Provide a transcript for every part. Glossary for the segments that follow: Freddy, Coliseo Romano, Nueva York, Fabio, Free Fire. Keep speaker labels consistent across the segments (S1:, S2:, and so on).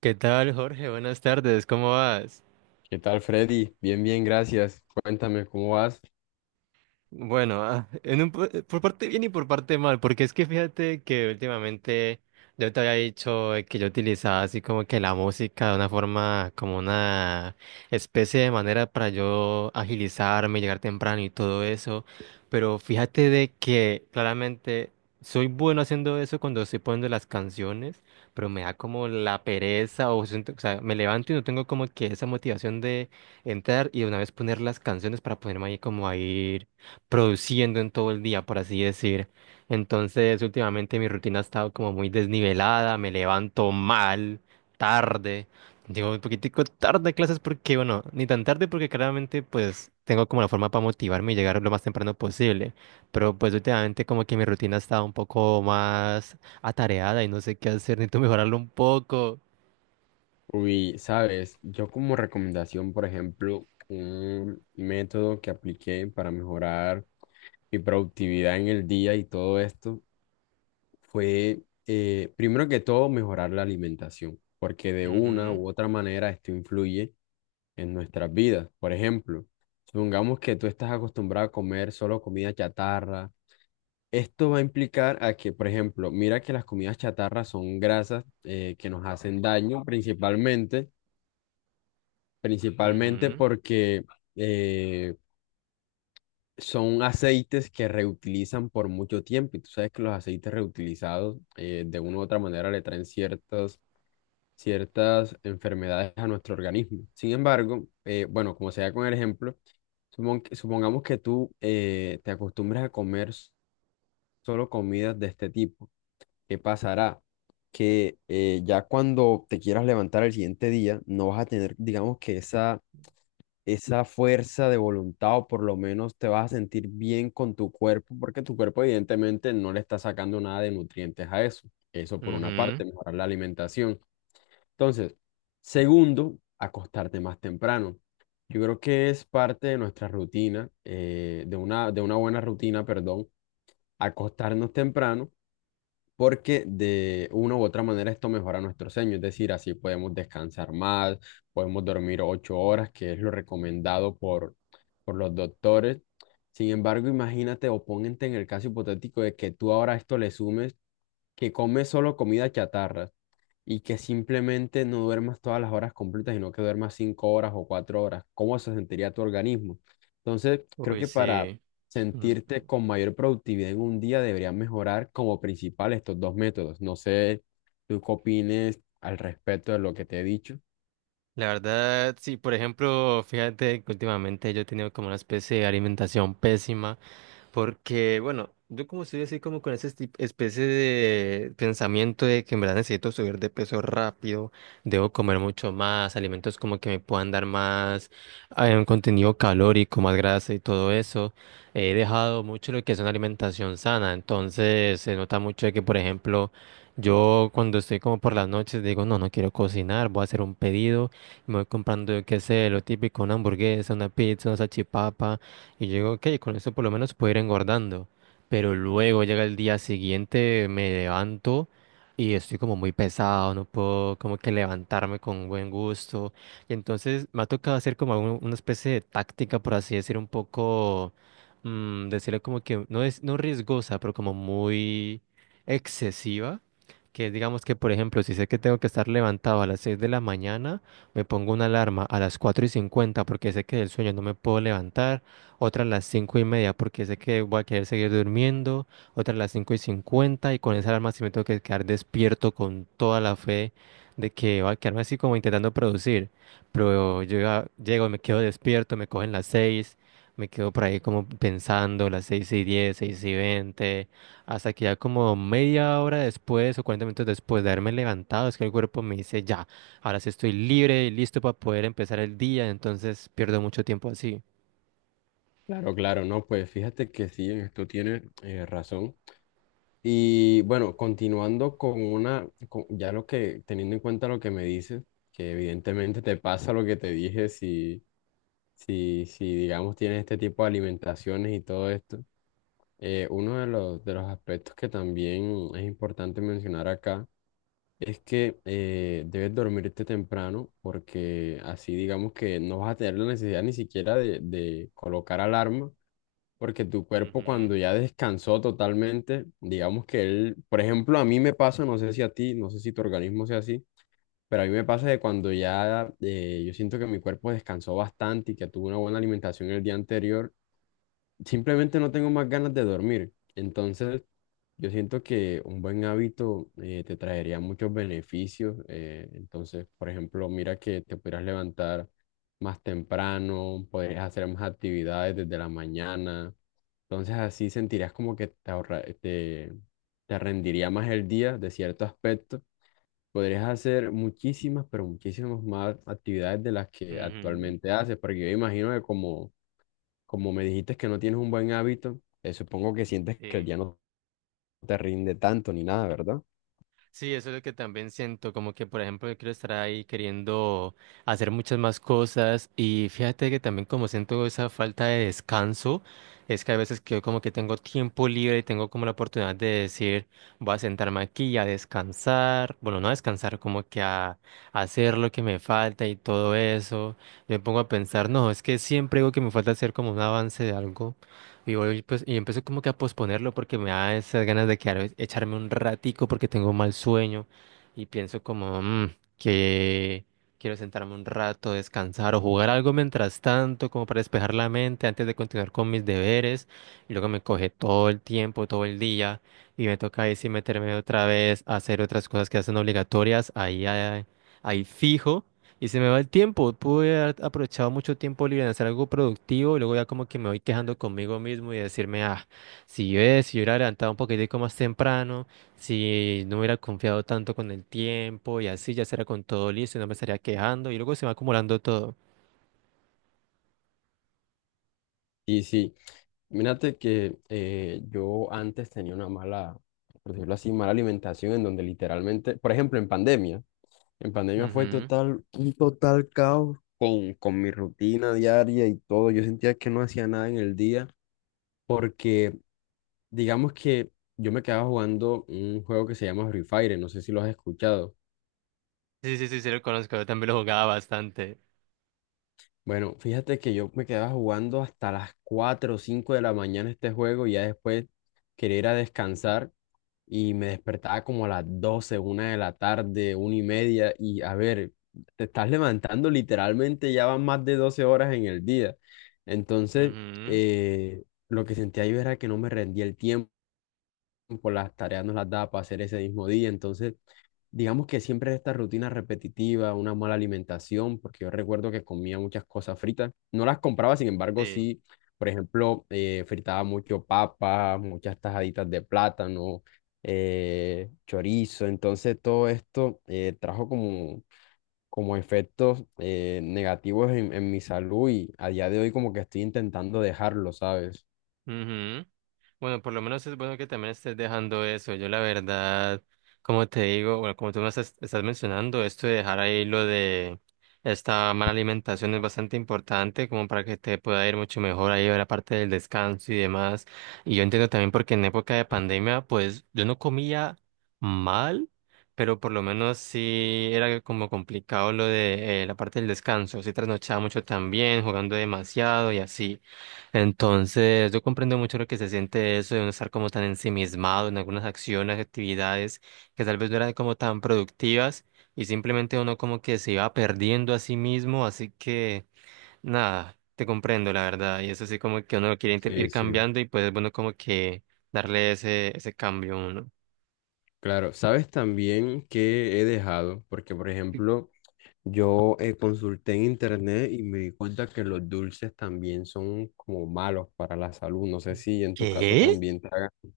S1: ¿Qué tal, Jorge? Buenas tardes, ¿cómo vas?
S2: ¿Qué tal, Freddy? Bien, bien, gracias. Cuéntame, ¿cómo vas?
S1: Bueno, por parte bien y por parte mal, porque es que fíjate que últimamente yo te había dicho que yo utilizaba así como que la música de una forma, como una especie de manera para yo agilizarme, llegar temprano y todo eso, pero fíjate de que claramente soy bueno haciendo eso cuando estoy poniendo las canciones, pero me da como la pereza o, o sea, me levanto y no tengo como que esa motivación de entrar y de una vez poner las canciones para ponerme ahí como a ir produciendo en todo el día, por así decir. Entonces, últimamente mi rutina ha estado como muy desnivelada, me levanto mal, tarde, digo un poquitico tarde a clases porque, bueno, ni tan tarde porque claramente pues tengo como la forma para motivarme y llegar lo más temprano posible, pero pues últimamente como que mi rutina ha estado un poco más atareada y no sé qué hacer, necesito mejorarlo un poco.
S2: Uy, sabes, yo como recomendación, por ejemplo, un método que apliqué para mejorar mi productividad en el día y todo esto fue, primero que todo, mejorar la alimentación, porque de una
S1: Ujú,
S2: u otra manera esto influye en nuestras vidas. Por ejemplo, supongamos que tú estás acostumbrado a comer solo comida chatarra. Esto va a implicar a que, por ejemplo, mira que las comidas chatarra son grasas que nos hacen daño principalmente, principalmente
S1: ujú,
S2: porque eh, son aceites que reutilizan por mucho tiempo. Y tú sabes que los aceites reutilizados de una u otra manera le traen ciertas enfermedades a nuestro organismo. Sin embargo, bueno, como sea con el ejemplo, supongamos que tú te acostumbras a comer solo comidas de este tipo. ¿Qué pasará? Que ya cuando te quieras levantar al siguiente día, no vas a tener, digamos que esa fuerza de voluntad o por lo menos te vas a sentir bien con tu cuerpo, porque tu cuerpo evidentemente no le está sacando nada de nutrientes a eso. Eso por una
S1: ujú.
S2: parte, mejorar la alimentación. Entonces, segundo, acostarte más temprano. Yo creo que es parte de nuestra rutina, de una buena rutina, perdón, acostarnos temprano porque de una u otra manera esto mejora nuestro sueño, es decir, así podemos descansar más, podemos dormir 8 horas, que es lo recomendado por los doctores. Sin embargo, imagínate o ponente en el caso hipotético de que tú ahora a esto le sumes que comes solo comida chatarra y que simplemente no duermas todas las horas completas, sino que duermas 5 horas o 4 horas. ¿Cómo se sentiría tu organismo? Entonces, creo
S1: Uy,
S2: que para
S1: sí.
S2: sentirte con mayor productividad en un día debería mejorar como principal estos dos métodos. No sé, tú qué opines al respecto de lo que te he dicho.
S1: La verdad, sí, por ejemplo, fíjate que últimamente yo he tenido como una especie de alimentación pésima. Porque, bueno, yo como estoy así como con esa especie de pensamiento de que en verdad necesito subir de peso rápido, debo comer mucho más, alimentos como que me puedan dar más un contenido calórico, más grasa y todo eso, he dejado mucho lo que es una alimentación sana, entonces se nota mucho de que, por ejemplo, yo cuando estoy como por las noches digo, no, no quiero cocinar, voy a hacer un pedido, y me voy comprando, yo qué sé, lo típico, una hamburguesa, una pizza, una salchipapa. Y yo digo, ok, con eso por lo menos puedo ir engordando. Pero luego llega el día siguiente, me levanto y estoy como muy pesado, no puedo como que levantarme con buen gusto. Y entonces me ha tocado hacer como una especie de táctica, por así decir, un poco, decirle como que no es, no riesgosa, pero como muy excesiva. Que es, digamos que, por ejemplo, si sé que tengo que estar levantado a las 6 de la mañana, me pongo una alarma a las 4:50 porque sé que del sueño no me puedo levantar otra a las 5:30 porque sé que voy a querer seguir durmiendo, otra a las 5:50 y con esa alarma sí me tengo que quedar despierto con toda la fe de que voy a quedarme así como intentando producir, pero yo ya llego, me quedo despierto, me cogen las 6, me quedo por ahí como pensando las 6:10, 6:20, hasta que ya como media hora después o 40 minutos después de haberme levantado es que el cuerpo me dice ya, ahora sí estoy libre y listo para poder empezar el día, entonces pierdo mucho tiempo así.
S2: Claro, claro, no, pues fíjate que sí, en esto tienes razón. Y bueno, continuando ya lo que, teniendo en cuenta lo que me dices, que evidentemente te pasa lo que te dije si digamos, tienes este tipo de alimentaciones y todo esto. Uno de los aspectos que también es importante mencionar acá es que debes dormirte temprano porque así digamos que no vas a tener la necesidad ni siquiera de colocar alarma porque tu cuerpo cuando ya descansó totalmente, digamos que él, por ejemplo, a mí me pasa, no sé si a ti, no sé si tu organismo sea así, pero a mí me pasa de cuando ya yo siento que mi cuerpo descansó bastante y que tuvo una buena alimentación el día anterior, simplemente no tengo más ganas de dormir. Entonces. Yo siento que un buen hábito te traería muchos beneficios. Entonces, por ejemplo, mira que te pudieras levantar más temprano, podrías hacer más actividades desde la mañana. Entonces, así sentirías como que te rendiría más el día de cierto aspecto. Podrías hacer muchísimas, pero muchísimas más actividades de las que
S1: Ujú.
S2: actualmente haces, porque yo imagino que como me dijiste que no tienes un buen hábito, supongo que sientes que el
S1: Sí.
S2: día no te rinde tanto ni nada, ¿verdad?
S1: Sí, eso es lo que también siento, como que por ejemplo yo quiero estar ahí queriendo hacer muchas más cosas y fíjate que también como siento esa falta de descanso, es que a veces que yo como que tengo tiempo libre y tengo como la oportunidad de decir, voy a sentarme aquí a descansar, bueno, no a descansar, como que a, hacer lo que me falta y todo eso, yo me pongo a pensar, no, es que siempre digo que me falta hacer como un avance de algo. Y voy, pues, y empecé como que a posponerlo porque me da esas ganas de quedar, echarme un ratico porque tengo mal sueño y pienso como " que quiero sentarme un rato, descansar o jugar algo mientras tanto, como para despejar la mente antes de continuar con mis deberes. Y luego me coge todo el tiempo, todo el día y me toca ahí sí meterme otra vez a hacer otras cosas que hacen obligatorias ahí fijo. Y se me va el tiempo. Pude haber aprovechado mucho tiempo libre en hacer algo productivo y luego ya como que me voy quejando conmigo mismo y decirme, ah, si yo hubiera levantado un poquitico más temprano, si no hubiera confiado tanto con el tiempo y así ya será con todo listo y no me estaría quejando y luego se va acumulando todo.
S2: Y sí, mírate que yo antes tenía una mala, por decirlo así, mala alimentación en donde literalmente, por ejemplo, en pandemia fue
S1: Ujú.
S2: total, un total caos con mi rutina diaria y todo. Yo sentía que no hacía nada en el día porque, digamos que yo me quedaba jugando un juego que se llama Free Fire, no sé si lo has escuchado.
S1: Sí, sí, sí, sí lo conozco. Yo también lo jugaba bastante.
S2: Bueno, fíjate que yo me quedaba jugando hasta las 4 o 5 de la mañana este juego y ya después quería ir a descansar y me despertaba como a las 12 1 de la tarde, 1:30, y a ver, te estás levantando literalmente, ya van más de 12 horas en el día. Entonces,
S1: Ujú.
S2: eh, lo que sentía yo era que no me rendía el tiempo, las tareas no las daba para hacer ese mismo día, entonces digamos que siempre esta rutina repetitiva, una mala alimentación, porque yo recuerdo que comía muchas cosas fritas. No las compraba, sin embargo,
S1: Sí.
S2: sí, por ejemplo, fritaba mucho papas muchas tajaditas de plátano, chorizo. Entonces, todo esto trajo como, como efectos negativos en mi salud y a día de hoy como que estoy intentando dejarlo, ¿sabes?
S1: Ujú. Bueno, por lo menos es bueno que también estés dejando eso. Yo la verdad, como te digo, bueno, como tú me estás, mencionando, esto de dejar ahí lo de esta mala alimentación es bastante importante como para que te pueda ir mucho mejor ahí a la parte del descanso y demás. Y yo entiendo también porque en época de pandemia, pues yo no comía mal, pero por lo menos sí era como complicado lo de la parte del descanso. Sí trasnochaba mucho también, jugando demasiado y así. Entonces, yo comprendo mucho lo que se siente eso de uno estar como tan ensimismado en algunas acciones, actividades que tal vez no eran como tan productivas y simplemente uno como que se iba perdiendo a sí mismo, así que nada, te comprendo la verdad y eso sí como que uno lo quiere ir
S2: Sí, sí.
S1: cambiando y pues es bueno como que darle ese, cambio a uno.
S2: Claro, sabes también que he dejado, porque por ejemplo, yo consulté en internet y me di cuenta que los dulces también son como malos para la salud. No sé si en tu caso
S1: ¿Qué?
S2: también te hagan. O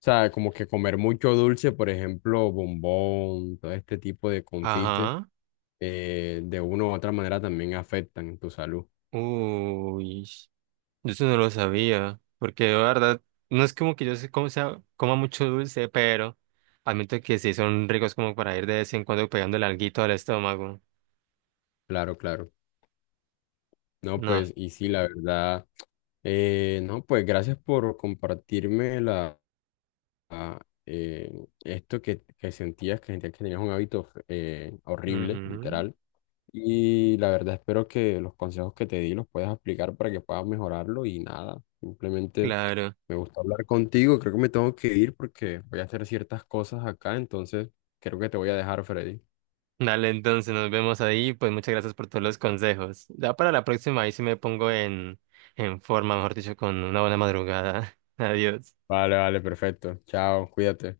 S2: sea, como que comer mucho dulce, por ejemplo, bombón, todo este tipo de confites,
S1: Ajá.
S2: de una u otra manera también afectan tu salud.
S1: Uy. Yo eso no lo sabía, porque de verdad, no es como que yo se como sea, coma mucho dulce, pero admito que sí son ricos como para ir de vez en cuando pegándole alguito al estómago.
S2: Claro, claro. No,
S1: No,
S2: pues, y sí, la verdad. No, pues gracias por compartirme la, eh, esto que sentías que tenías un hábito horrible,
S1: ujú,
S2: literal. Y la verdad espero que los consejos que te di los puedas aplicar para que puedas mejorarlo y nada, simplemente
S1: claro.
S2: me gusta hablar contigo, creo que me tengo que ir porque voy a hacer ciertas cosas acá, entonces creo que te voy a dejar, Freddy.
S1: Dale, entonces nos vemos ahí, pues muchas gracias por todos los consejos. Ya para la próxima ahí sí me pongo en, forma, mejor dicho, con una buena madrugada. Adiós.
S2: Vale, vale, perfecto. Chao, cuídate.